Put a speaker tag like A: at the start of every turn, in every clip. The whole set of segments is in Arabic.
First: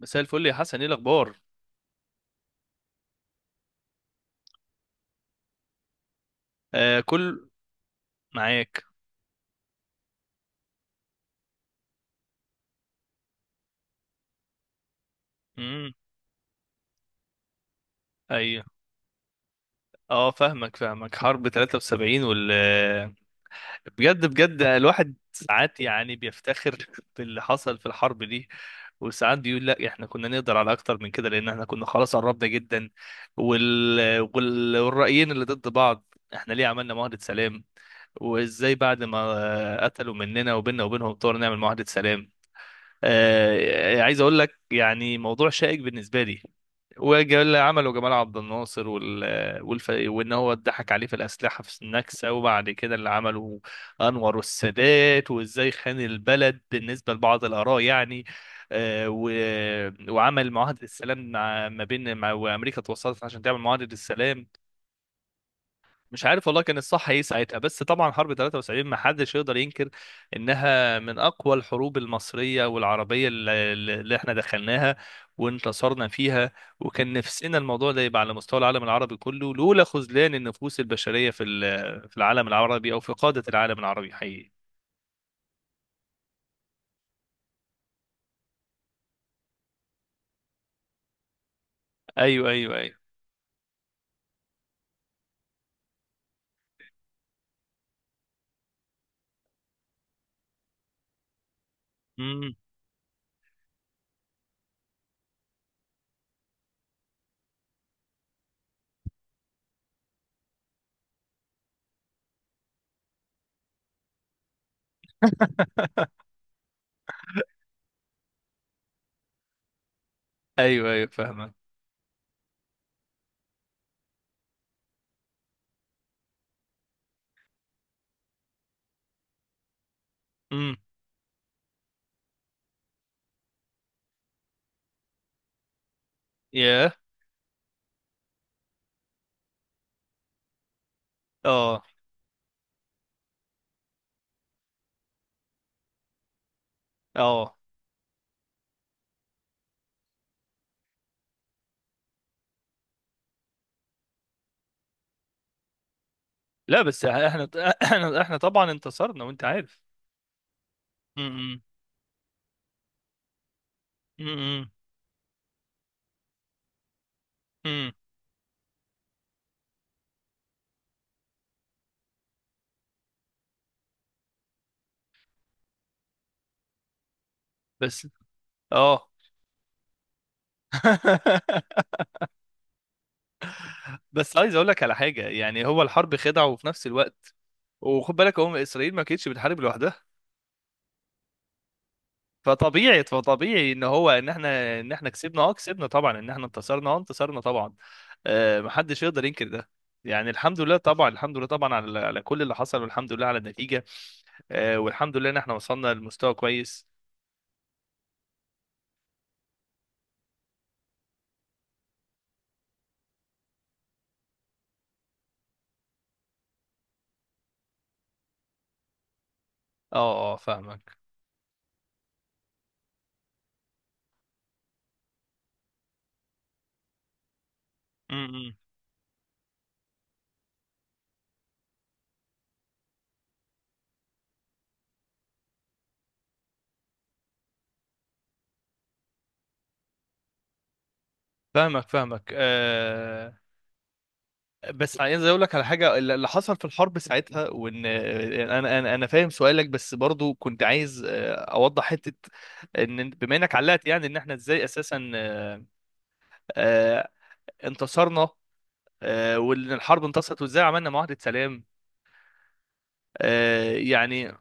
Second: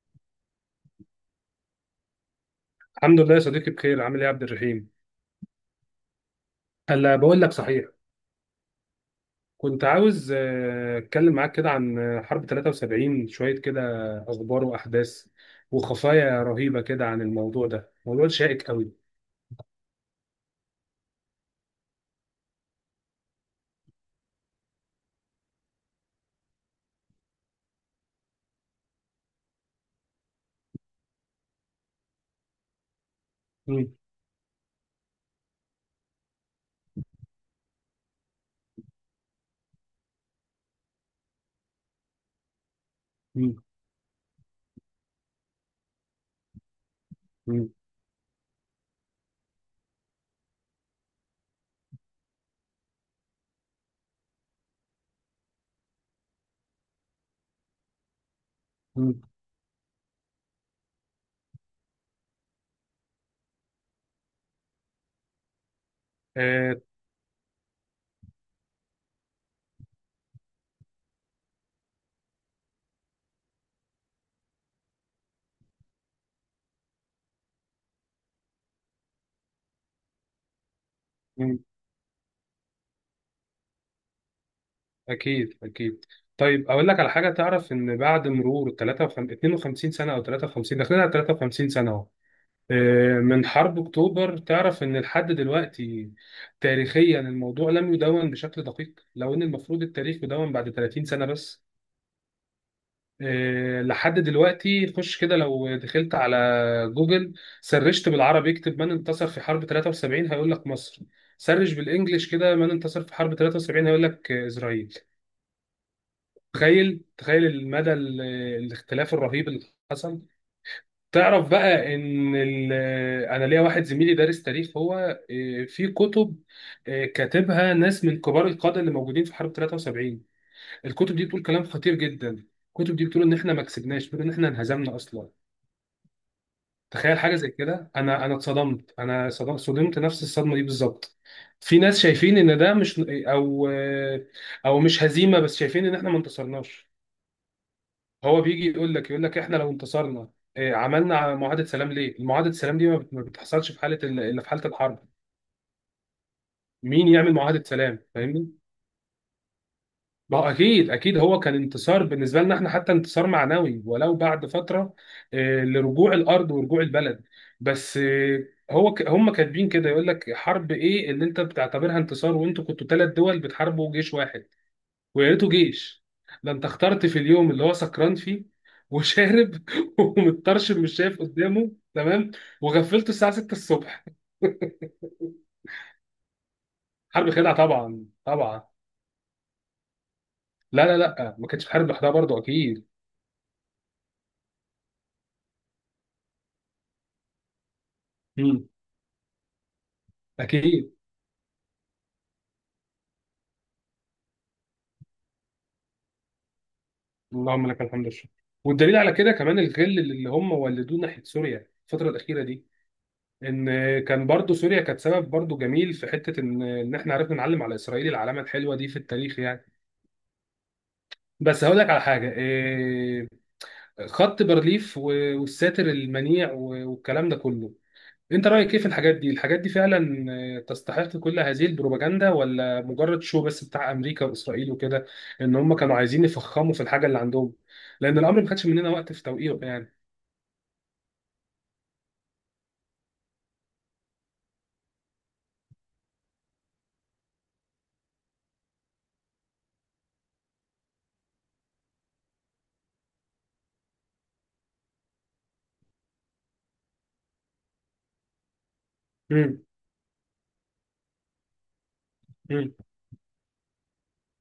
A: مساء الفل يا حسن، ايه الاخبار؟
B: الحمد لله يا صديقي بخير، عامل ايه يا عبد الرحيم؟
A: آه،
B: هلا، بقول
A: كل
B: لك صحيح،
A: معاك.
B: كنت عاوز اتكلم معاك كده عن حرب 73 شويه كده، اخبار واحداث
A: امم.
B: وخفايا رهيبه كده عن الموضوع ده، موضوع شائك
A: ايوه.
B: قوي.
A: اه، فاهمك فاهمك حرب 73 بجد بجد الواحد ساعات يعني بيفتخر باللي حصل في الحرب دي. وساعات بيقول لا، احنا كنا نقدر على اكتر من كده، لان احنا كنا خلاص قربنا جدا.
B: مم.
A: والرأيين اللي ضد بعض. احنا ليه عملنا معاهدة سلام؟ وازاي بعد ما قتلوا مننا وبيننا وبينهم طور نعمل معاهدة سلام؟
B: مم.
A: عايز اقول لك يعني موضوع شائك بالنسبه لي. وجمال
B: مم.
A: عمله جمال عبد الناصر، وان هو اتضحك عليه في الاسلحه في النكسه. وبعد كده اللي عمله انور السادات وازاي خان البلد بالنسبه لبعض الاراء يعني. آه،
B: مم.
A: و... وعمل معاهده السلام، مع... ما بين مع... وامريكا توصلت عشان تعمل معاهده السلام. مش عارف والله
B: آه.
A: كان الصح ايه ساعتها. بس طبعا حرب 73 ما حدش يقدر ينكر انها من اقوى الحروب المصريه والعربيه اللي احنا دخلناها وانتصرنا فيها. وكان نفسنا الموضوع ده يبقى على مستوى العالم العربي كله، لولا خذلان النفوس البشريه
B: مم.
A: في العالم العربي، او في قاده العالم العربي حقيقي.
B: اكيد اكيد. طيب، اقول لك على حاجه، تعرف ان بعد مرور 53 52 سنه او 53 داخلين على 53 سنه اهو،
A: ايوه ايوه ايوه.
B: من حرب أكتوبر؟ تعرف إن لحد دلوقتي تاريخيا الموضوع لم يدون بشكل دقيق، لو إن المفروض التاريخ يدون بعد 30 سنة بس.
A: امم.
B: لحد دلوقتي خش كده لو دخلت على جوجل، سرشت بالعربي اكتب من انتصر في حرب 73 هيقول لك مصر، سرش بالانجلش كده من انتصر في حرب 73 هيقول لك إسرائيل. تخيل تخيل المدى الاختلاف الرهيب اللي حصل.
A: ايوه ايوه،
B: تعرف
A: فاهمك.
B: بقى ان انا ليا واحد زميلي دارس تاريخ هو، في كتب كاتبها ناس من كبار القاده اللي موجودين في حرب 73.
A: امم.
B: الكتب دي بتقول كلام خطير جدا، الكتب دي بتقول ان احنا ما كسبناش، بتقول ان احنا انهزمنا اصلا.
A: ياه.
B: تخيل حاجه زي كده، انا اتصدمت، انا صدمت نفس الصدمه دي بالظبط. في
A: اه.
B: ناس شايفين ان ده مش او او مش هزيمه، بس شايفين ان احنا ما انتصرناش.
A: اه.
B: هو بيجي يقول لك احنا لو انتصرنا إيه، عملنا معاهده سلام ليه؟ المعاهده سلام دي ما بتحصلش في حاله الا في حاله الحرب.
A: لا، بس
B: مين يعمل
A: احنا،
B: معاهده سلام؟
A: احنا
B: فاهمني؟
A: طبعا انتصرنا، وانت عارف.
B: ما هو اكيد اكيد، هو كان
A: امم.
B: انتصار بالنسبه لنا احنا، حتى انتصار معنوي ولو بعد
A: امم.
B: فتره، إيه، لرجوع الارض ورجوع البلد.
A: امم.
B: بس إيه، هو هم كاتبين كده، يقول لك حرب ايه اللي انت بتعتبرها انتصار وانتوا كنتوا ثلاث دول بتحاربوا جيش واحد؟ ويا ريته جيش، ده انت اخترت في اليوم اللي هو
A: بس.
B: سكران فيه
A: اه.
B: وشارب ومتطرشم، مش شايف قدامه تمام، وغفلته الساعه 6 الصبح.
A: بس عايز اقول لك على حاجه. يعني هو الحرب خدعه، وفي نفس
B: حرب
A: الوقت
B: خدعه طبعا
A: وخد بالك، هم
B: طبعا.
A: اسرائيل ما كانتش بتحارب لوحدها.
B: لا لا لا، ما كانتش بحارب لوحدها برضه اكيد.
A: فطبيعي فطبيعي ان احنا كسبنا، اه كسبنا طبعا، ان احنا انتصرنا، اه انتصرنا طبعا. آه،
B: مم.
A: محدش يقدر ينكر ده. يعني الحمد لله
B: اكيد.
A: طبعا، الحمد لله طبعا على على كل اللي حصل، والحمد لله على النتيجه. آه، والحمد لله ان احنا وصلنا لمستوى كويس.
B: اللهم لك الحمد والشكر. والدليل على كده كمان الغل اللي هم ولدوه ناحيه سوريا الفتره الاخيره دي، ان كان برضه سوريا كانت سبب برضه جميل في حته ان احنا عرفنا نعلم على اسرائيل العلامه الحلوه دي في التاريخ يعني.
A: اه. اه، فاهمك.
B: بس هقول لك على حاجه، خط بارليف والساتر المنيع والكلام ده كله،
A: م-
B: انت
A: م.
B: رايك ايه في الحاجات دي؟ الحاجات دي فعلا تستحق كل هذه البروباجندا ولا مجرد شو بس بتاع امريكا واسرائيل وكده؟ ان هم كانوا عايزين يفخموا في الحاجه اللي عندهم، لان الامر ما خدش مننا وقت في توقيعه يعني.
A: فاهمك فاهمك. بس عايز اقول لك على حاجه. اللي حصل في الحرب ساعتها، وان انا فاهم سؤالك، بس برضو كنت عايز اوضح حته. ان بما انك علقت يعني، ان احنا ازاي اساسا آه، انتصرنا.
B: مم.
A: وان الحرب انتصرت وازاي عملنا معاهده سلام.
B: مم.
A: يعني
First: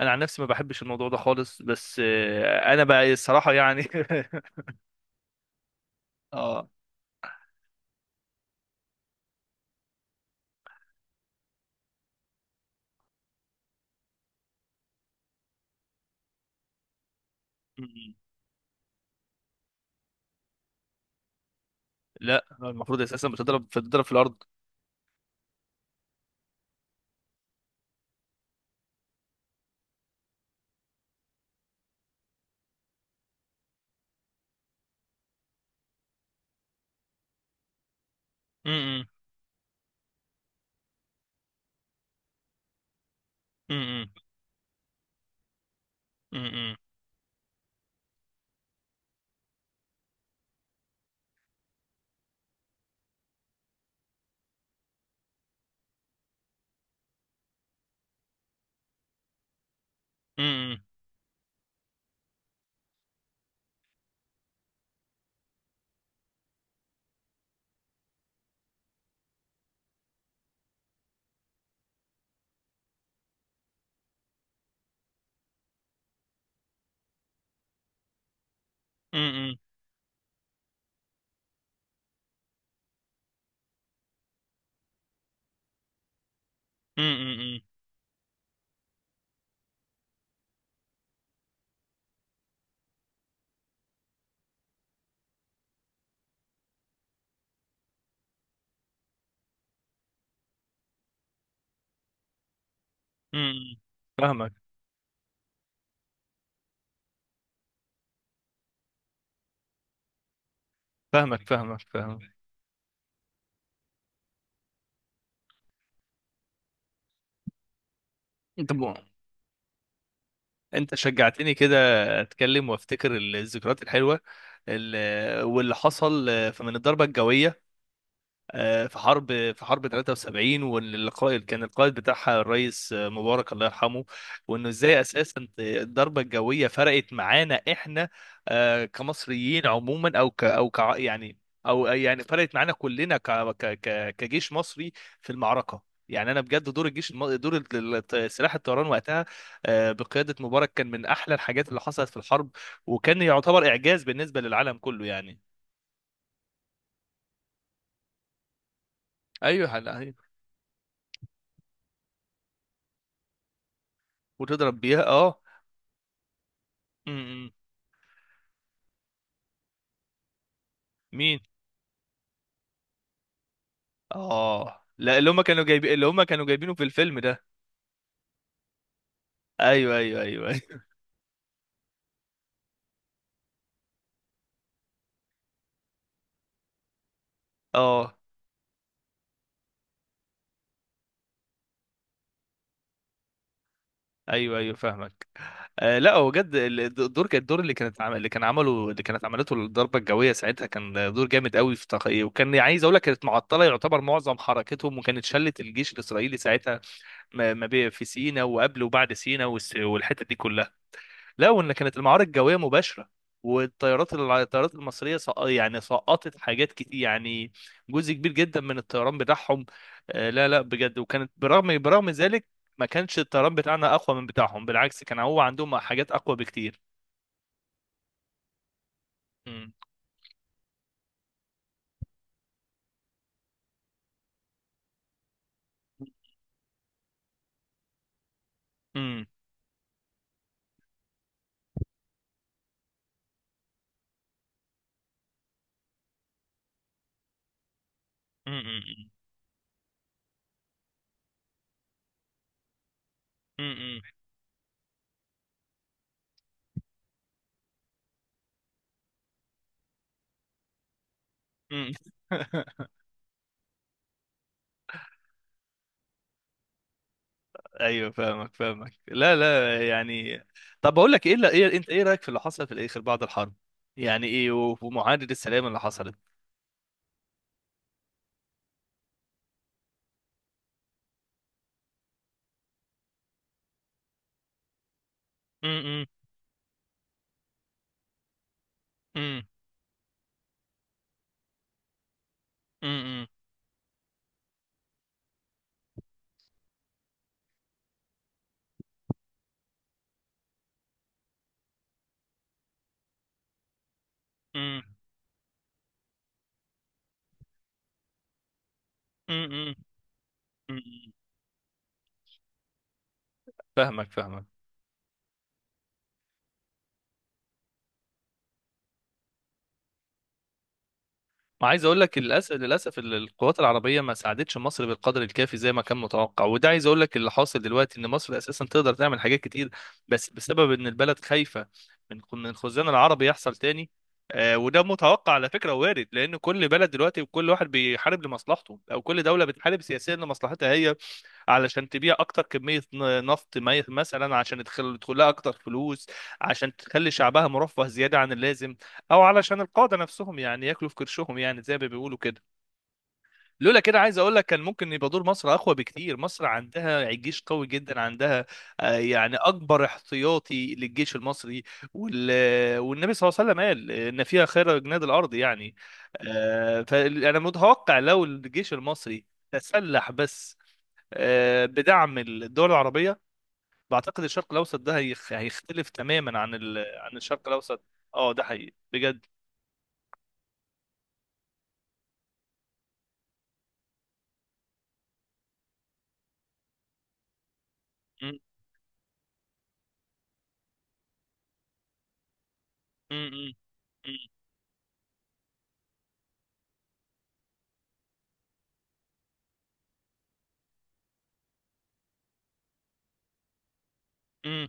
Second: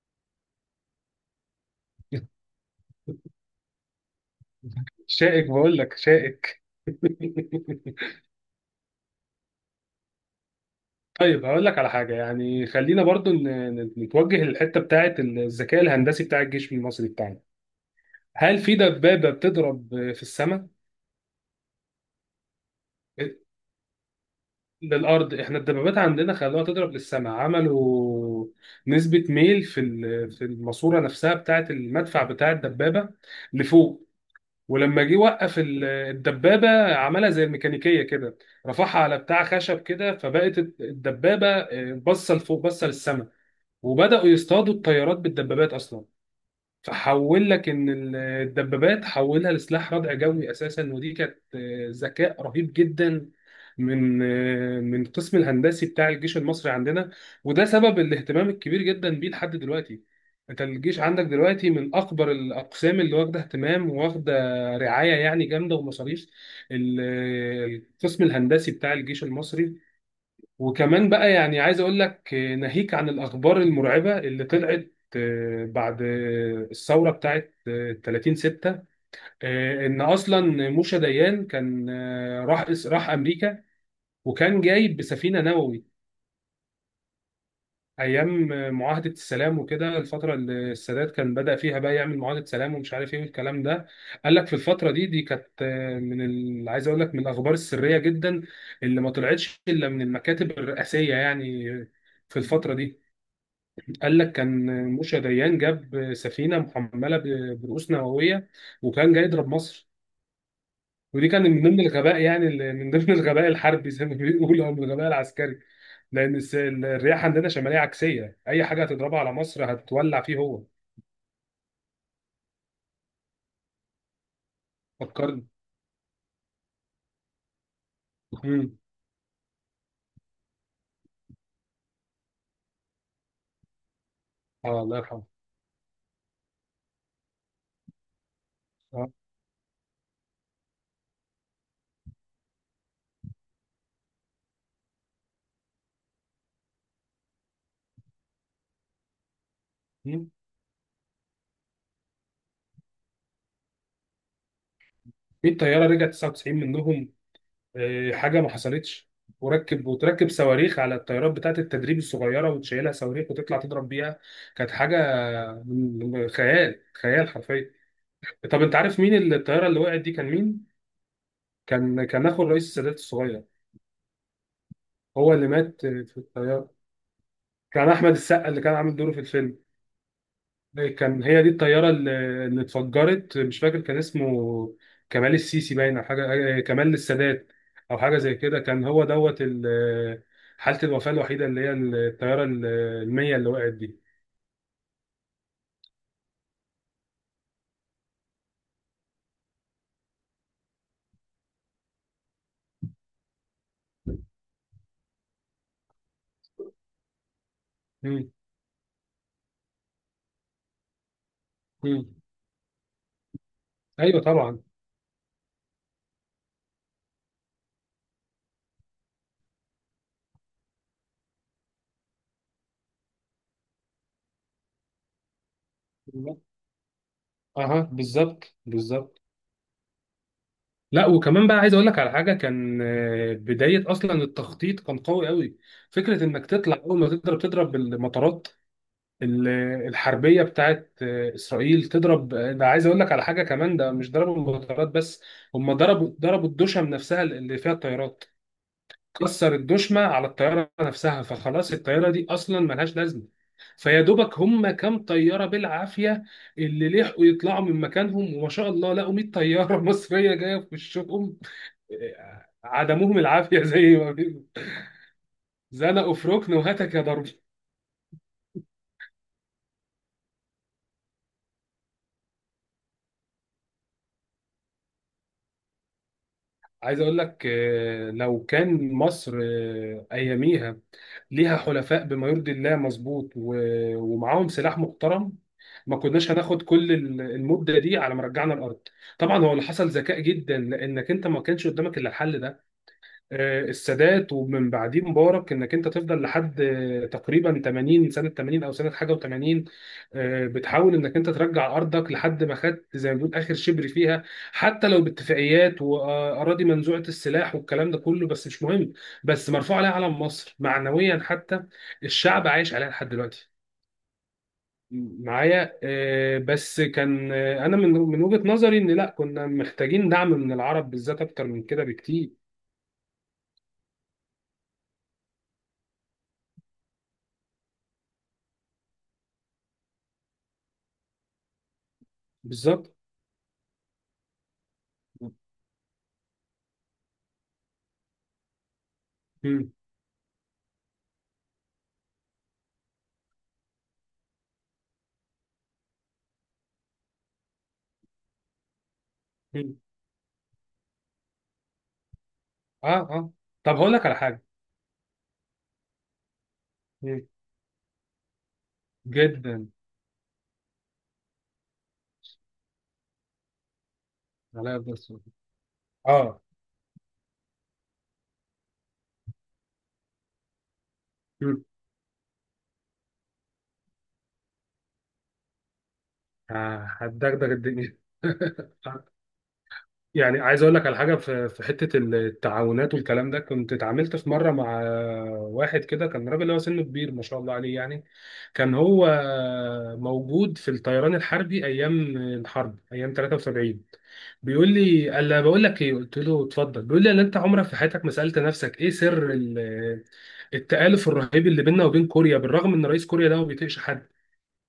A: انا عن نفسي ما بحبش الموضوع ده خالص. بس انا بقى الصراحه يعني
B: شائك بقول لك شائك.
A: اه.
B: طيب، هقول لك على حاجه يعني، خلينا برضو نتوجه للحته بتاعه الذكاء الهندسي بتاع الجيش المصري بتاعنا،
A: م-م.
B: هل في دبابه بتضرب في السماء؟
A: لا، المفروض اساسا بتضرب في الارض.
B: للأرض، احنا الدبابات عندنا خلوها تضرب للسماء، عملوا نسبة ميل في في الماسورة نفسها بتاعة المدفع بتاع الدبابة لفوق، ولما جه وقف الدبابة عملها زي الميكانيكية كده، رفعها
A: م-م.
B: على بتاع خشب كده، فبقت الدبابة باصة لفوق، باصة للسماء،
A: م-م.
B: وبدأوا يصطادوا الطيارات بالدبابات أصلا.
A: م-م.
B: فحول لك ان الدبابات حولها لسلاح ردع جوي اساسا، ودي كانت ذكاء رهيب جدا من القسم الهندسي بتاع الجيش المصري عندنا، وده سبب الاهتمام الكبير جدا بيه لحد دلوقتي. انت
A: م-م.
B: الجيش عندك دلوقتي من اكبر الاقسام اللي واخده اهتمام، واخده رعايه يعني جامده ومصاريف، ال- آه، القسم الهندسي بتاع الجيش المصري. وكمان بقى يعني عايز اقول لك ناهيك عن الاخبار المرعبه اللي طلعت بعد الثوره بتاعت 30 6،
A: م-م.
B: ان اصلا موشا ديان كان راح امريكا، وكان جاي بسفينه نووي
A: م-م. م-م.
B: ايام معاهده السلام وكده، الفتره اللي السادات كان بدأ فيها بقى يعمل معاهده سلام ومش عارف ايه والكلام ده. قال لك في الفتره دي كانت من عايز اقول لك من الاخبار السريه جدا اللي ما طلعتش الا من المكاتب الرئاسيه يعني في الفتره دي.
A: امم.
B: قال لك
A: فاهمك
B: كان موشى ديان جاب سفينه محمله برؤوس نوويه وكان جاي يضرب مصر، ودي
A: فاهمك.
B: كان من ضمن
A: فاهمك
B: الغباء
A: فاهمك.
B: يعني من ضمن الغباء الحربي زي ما بيقولوا، او من الغباء العسكري، لان الرياح عندنا شماليه عكسيه، اي
A: انت
B: حاجه
A: م... آه.
B: هتضربها على مصر هتولع فيه هو.
A: انت شجعتني كده، اتكلم وافتكر الذكريات الحلوه
B: فكرني.
A: واللي حصل من الضربه الجويه.
B: امم.
A: في حرب، في حرب 73. والقائد كان القائد بتاعها الرئيس مبارك الله يرحمه. وانه
B: اه الله
A: ازاي
B: يرحمه.
A: اساسا الضربه الجويه فرقت معانا احنا،
B: اه.
A: كمصريين عموما، او ك او ك يعني، او يعني فرقت معانا كلنا كجيش مصري في المعركه. يعني انا بجد دور سلاح الطيران وقتها،
B: مم.
A: بقياده مبارك كان من احلى الحاجات اللي حصلت في الحرب، وكان يعتبر اعجاز بالنسبه للعالم كله يعني.
B: في الطياره رجعت 99 منهم، حاجه ما حصلتش،
A: ايوه
B: وركب
A: هلا-
B: وتركب صواريخ على الطيارات بتاعت التدريب الصغيره، وتشيلها صواريخ وتطلع تضرب بيها، كانت
A: وتضرب
B: حاجه
A: بيها اه.
B: خيال، خيال حرفيا. طب انت عارف مين الطياره اللي وقعت دي كان مين؟
A: مين؟
B: كان اخو الرئيس السادات الصغير،
A: اه لا، اللي
B: هو
A: هم
B: اللي
A: كانوا
B: مات
A: جايبين، اللي
B: في
A: هم كانوا
B: الطياره،
A: جايبينه في الفيلم ده.
B: كان احمد السقا اللي كان عامل دوره في الفيلم،
A: ايوه ايوه ايوه، أيوة.
B: كان هي دي الطياره اللي اتفجرت، مش فاكر كان اسمه، كمال السيسي باين، او حاجه، كمال السادات، او
A: اه.
B: حاجه زي كده، كان هو دوت حاله الوفاه الوحيده، اللي هي الطياره المية اللي وقعت دي.
A: ايوه ايوه، فاهمك. آه لا، هو بجد الدور، كان الدور اللي كانت عمل اللي كان عمله اللي كانت عملته الضربه الجويه ساعتها، كان دور جامد قوي في تقييم. وكان عايز اقول لك، كانت معطله يعتبر معظم حركتهم، وكانت شلت الجيش الاسرائيلي ساعتها، ما ما بي- في
B: مم.
A: سينا وقبل وبعد سينا والحته دي كلها. لا، وان كانت
B: مم.
A: المعارك الجويه مباشره، والطيارات
B: ايوه طبعا.
A: الطيارات المصريه يعني سقطت حاجات كتير يعني، جزء كبير جدا من الطيران بتاعهم. لا لا بجد، وكانت برغم ذلك ما كانش الطيران بتاعنا اقوى من بتاعهم، بالعكس كان هو عندهم حاجات اقوى بكتير.
B: اها، بالظبط بالظبط.
A: مم.
B: لا وكمان بقى عايز اقول لك على حاجه، كان بدايه اصلا التخطيط كان قوي قوي، فكره انك تطلع اول ما تضرب المطارات،
A: مم.
B: ال- الحربيه بتاعت اسرائيل، تضرب ده عايز اقول لك على حاجه كمان، ده مش ضربوا المطارات بس، هم ضربوا الدشم نفسها اللي فيها الطيارات،
A: مم. مم.
B: كسر الدشمه على الطياره نفسها فخلاص الطياره دي اصلا ملهاش لازمه،
A: مم.
B: فيا دوبك هم كام طياره بالعافيه اللي لحقوا يطلعوا من مكانهم، وما شاء الله لقوا 100 طياره مصريه جايه في وشهم،
A: مم.
B: عدموهم العافيه زي ما بيقولوا، زنقوا في ركن وهتك يا ضرب.
A: ايوه فاهمك فاهمك. لا لا يعني. طب بقول لك ايه، لا ايه انت، ايه رايك في اللي حصل في الاخر بعد الحرب؟ يعني ايه، ومعاهده السلام اللي حصلت؟
B: عايز اقول لك لو كان مصر اياميها ليها حلفاء بما يرضي الله مظبوط ومعاهم سلاح محترم، ما
A: مم.
B: كناش هناخد كل المده دي على ما رجعنا الارض. طبعا
A: مم.
B: هو اللي حصل ذكاء جدا لانك انت ما كانش قدامك الا الحل ده،
A: مم.
B: السادات ومن بعديه مبارك، انك انت تفضل لحد تقريبا 80 سنه، 80 او سنه حاجه و80، بتحاول انك انت ترجع ارضك لحد ما خدت زي ما بيقول اخر شبر فيها،
A: امم.
B: حتى لو باتفاقيات واراضي منزوعه السلاح والكلام ده كله، بس مش مهم، بس
A: امم.
B: مرفوع عليها علم مصر
A: امم.
B: معنويا حتى، الشعب عايش عليها لحد دلوقتي.
A: فاهمك فاهمك.
B: معايا بس كان انا من وجهة نظري ان لا كنا محتاجين دعم من العرب بالذات اكتر من
A: وعايز
B: كده
A: اقول لك
B: بكتير.
A: للاسف للاسف القوات العربيه ما ساعدتش مصر بالقدر الكافي زي ما كان متوقع. وده عايز اقول لك اللي حاصل دلوقتي، ان مصر اساسا تقدر تعمل حاجات كتير، بس بسبب ان البلد خايفه من الخزان
B: بالظبط.
A: العربي يحصل تاني. آه، وده متوقع على فكره، وارد، لان كل بلد دلوقتي وكل واحد بيحارب لمصلحته، او كل دوله
B: مم.
A: بتحارب سياسيا لمصلحتها هي، علشان تبيع اكتر كميه نفط مثلا، عشان يدخل لها اكتر فلوس، عشان تخلي شعبها مرفه زياده عن اللازم، او علشان
B: مم.
A: القاده نفسهم يعني ياكلوا في كرشهم يعني زي ما بيقولوا كده.
B: اه اه. طب
A: لولا
B: هقول
A: كده
B: لك على
A: عايز اقول
B: حاجه.
A: لك كان ممكن يبقى دور مصر اقوى بكتير. مصر عندها
B: مم.
A: جيش قوي جدا، عندها يعني
B: جدا.
A: اكبر احتياطي للجيش المصري. وال... والنبي صلى الله عليه وسلم قال ان فيها خير
B: عليا
A: جناد
B: بس.
A: الارض يعني.
B: اه.
A: فانا متوقع لو الجيش المصري تسلح، بس
B: مم.
A: بدعم الدول العربية، بعتقد الشرق الأوسط ده هيختلف تماما عن عن
B: هتدغدغ
A: الشرق الأوسط.
B: الدنيا.
A: اه ده حقيقي بجد.
B: يعني عايز اقول لك على حاجه، في حته التعاونات والكلام ده، كنت اتعاملت في مره مع واحد كده، كان راجل هو سنه كبير ما شاء الله عليه يعني،
A: م-
B: كان هو موجود في الطيران الحربي ايام الحرب ايام
A: م- م-
B: 73.
A: م-
B: بيقول لي قال لي: بقول لك ايه؟ قلت له: اتفضل. بيقول لي: انا انت عمرك في حياتك ما سالت نفسك ايه سر التآلف الرهيب اللي بيننا وبين كوريا بالرغم ان رئيس كوريا ده ما بيطيقش حد؟
A: م-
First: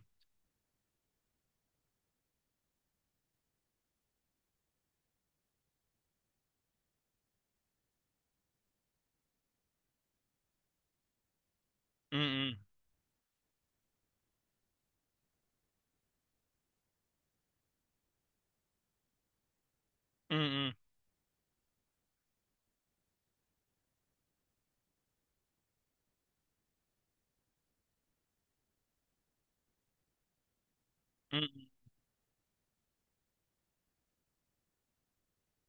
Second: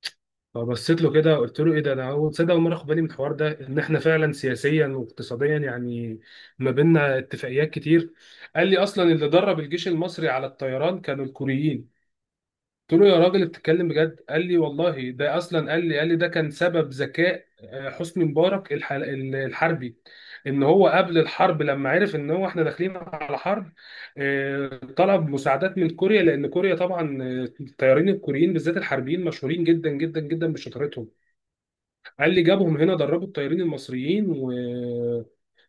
B: فبصيت له كده قلت له: ايه ده، انا اول تصدق اول مره اخد بالي من الحوار ده، ان احنا فعلا سياسيا واقتصاديا يعني ما بيننا اتفاقيات كتير. قال لي: اصلا اللي درب الجيش المصري على الطيران كانوا الكوريين.
A: م-
B: قلت له: يا راجل، بتتكلم بجد؟ قال لي: والله ده اصلا، قال لي ده كان سبب ذكاء حسني مبارك الحربي،
A: م-
B: ان
A: م-
B: هو قبل الحرب لما عرف ان هو احنا داخلين على حرب، طلب مساعدات من كوريا، لان كوريا طبعا الطيارين الكوريين بالذات الحربيين مشهورين جدا جدا جدا بشطارتهم،
A: م- م- م-
B: قال لي: جابهم هنا، دربوا الطيارين المصريين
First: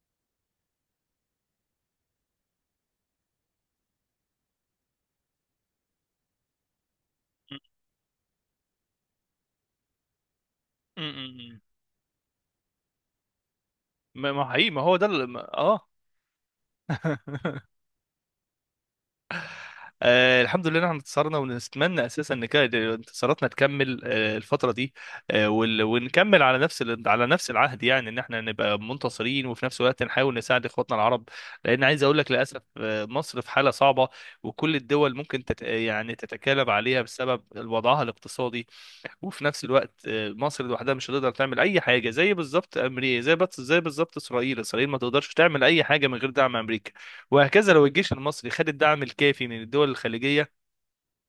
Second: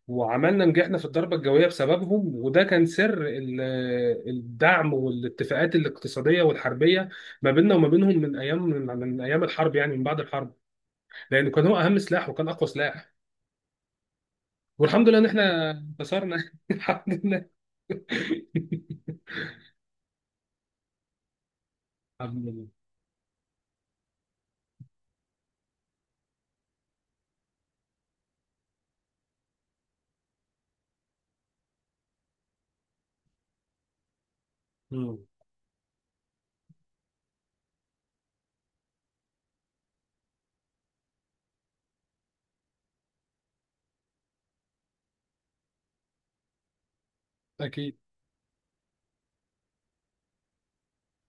B: نجحنا في الضربة الجوية بسببهم، وده كان سر الدعم والاتفاقات الاقتصادية والحربية ما بيننا وما بينهم من أيام، من أيام الحرب، يعني من بعد الحرب،
A: م-
B: لأنه
A: م-
B: كان هو أهم سلاح وكان أقوى سلاح.
A: ما هو حقيقي، ما هو ده
B: والحمد لله إن إحنا
A: اه.
B: انتصرنا، الحمد لله.
A: آه الحمد لله إن احنا انتصرنا، ونتمنى اساسا
B: الحمد
A: ان
B: لله.
A: كانت انتصاراتنا تكمل آه الفتره دي. آه ونكمل على نفس على نفس العهد، يعني ان احنا نبقى منتصرين، وفي نفس الوقت نحاول نساعد اخواتنا العرب، لان عايز اقول لك للاسف آه مصر في حاله صعبه، وكل الدول
B: مم.
A: ممكن تت يعني تتكالب عليها بسبب وضعها الاقتصادي. وفي نفس الوقت مصر لوحدها مش هتقدر تعمل اي حاجه، زي بالظبط امريكا، زي بس زي بالظبط اسرائيل، اسرائيل ما تقدرش تعمل اي حاجه من غير دعم امريكا. وهكذا لو
B: أكيد.
A: الجيش المصري خد الدعم الكافي من الدول الخليجيه،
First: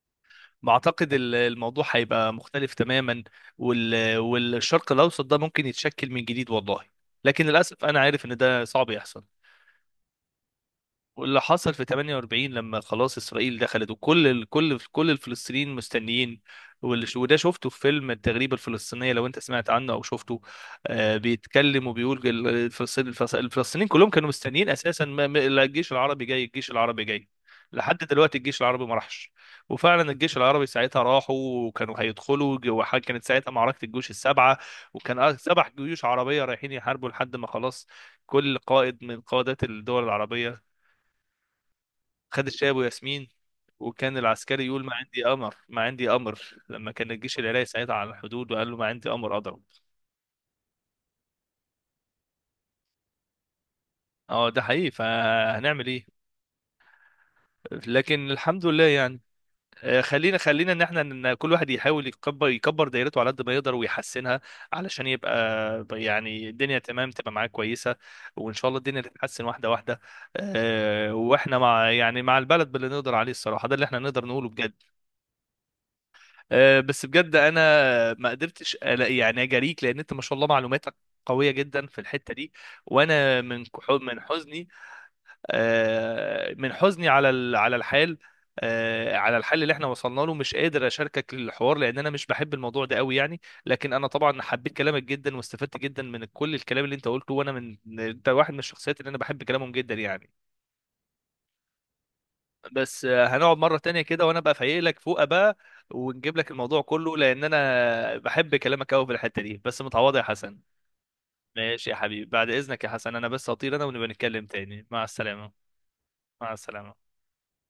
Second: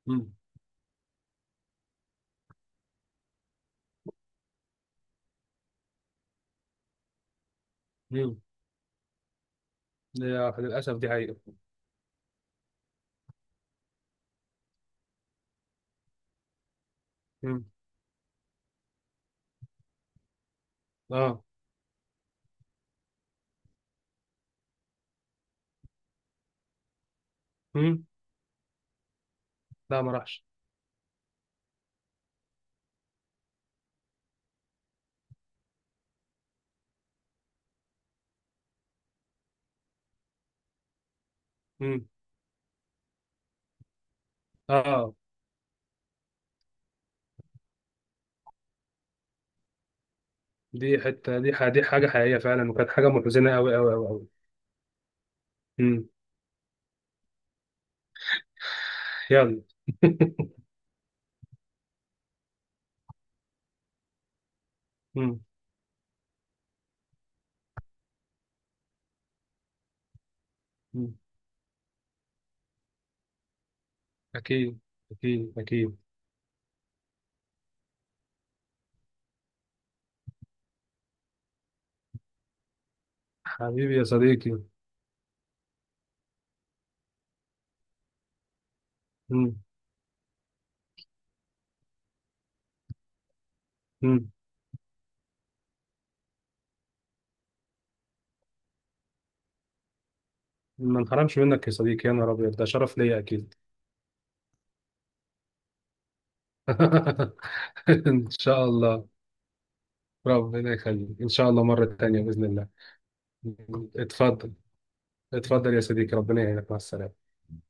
B: مم.
A: بعتقد الموضوع هيبقى مختلف تماما، والشرق الاوسط ده ممكن يتشكل من جديد والله. لكن للاسف انا عارف ان
B: مم.
A: ده صعب يحصل.
B: لا، للأسف دي حقيقة.
A: واللي حصل في 48 لما خلاص اسرائيل دخلت، وكل كل الفلسطينيين مستنيين. وده
B: مم.
A: شفته في فيلم التغريبه الفلسطينيه لو انت سمعت عنه او شفته. آه
B: آه.
A: بيتكلم وبيقول الفلسطينيين كلهم كانوا مستنيين اساسا، لا الجيش العربي جاي، الجيش العربي جاي. لحد
B: مم.
A: دلوقتي الجيش العربي ما راحش.
B: لا
A: وفعلا
B: ما
A: الجيش
B: راحش.
A: العربي ساعتها راحوا، وكانوا هيدخلوا كانت ساعتها معركه الجيوش السبعه. وكان سبع جيوش عربيه رايحين يحاربوا لحد ما خلاص كل قائد من قادات الدول العربية
B: مم.
A: خد الشاي ابو ياسمين. وكان العسكري يقول: ما
B: اه،
A: عندي امر، ما عندي امر. لما كان الجيش العراقي ساعتها على الحدود، وقال له ما عندي امر اضرب.
B: دي حته دي ح- دي حاجه حقيقيه فعلا، وكانت حاجه محزنه قوي قوي قوي قوي.
A: اه ده حقيقي، فهنعمل ايه.
B: امم.
A: لكن الحمد لله يعني.
B: يلا.
A: خلينا خلينا ان احنا ان كل واحد يحاول يكبر، يكبر دايرته على قد ما يقدر ويحسنها، علشان يبقى
B: امم.
A: يعني الدنيا تمام تبقى معاه كويسه. وان شاء الله الدنيا تتحسن واحده واحده.
B: أمم.
A: واحنا مع يعني مع البلد باللي نقدر عليه، الصراحه ده اللي احنا نقدر نقوله بجد.
B: اكيد. اكيد اكيد.
A: بس بجد انا ما قدرتش ألاقي يعني اجاريك، لان انت ما شاء الله معلوماتك قويه جدا في الحته دي. وانا من
B: حبيبي يا
A: من
B: صديقي.
A: حزني، من حزني على على الحال، على الحل
B: امم.
A: اللي احنا وصلنا له، مش قادر اشاركك الحوار، لان انا مش بحب الموضوع ده قوي يعني. لكن انا
B: امم.
A: طبعا حبيت كلامك جدا، واستفدت جدا من كل الكلام اللي انت قلته. وانا من انت واحد من الشخصيات اللي انا بحب كلامهم جدا يعني.
B: ما انحرمش منك يا صديقي، يا نهار ابيض، ده شرف
A: بس
B: ليا اكيد.
A: هنقعد مرة تانية كده وانا بقى فايق لك فوقه بقى، ونجيب لك الموضوع كله، لان انا
B: ان
A: بحب
B: شاء
A: كلامك قوي
B: الله.
A: في الحتة دي. بس متعوضة يا حسن.
B: ربنا يخليك، ان شاء الله مره
A: ماشي يا
B: تانية
A: حبيبي.
B: باذن
A: بعد
B: الله.
A: اذنك يا حسن، انا بس هطير انا، ونبقى نتكلم
B: اتفضل.
A: تاني. مع السلامة.
B: اتفضل يا صديقي، ربنا
A: مع
B: يعينك، مع
A: السلامة.
B: السلامه.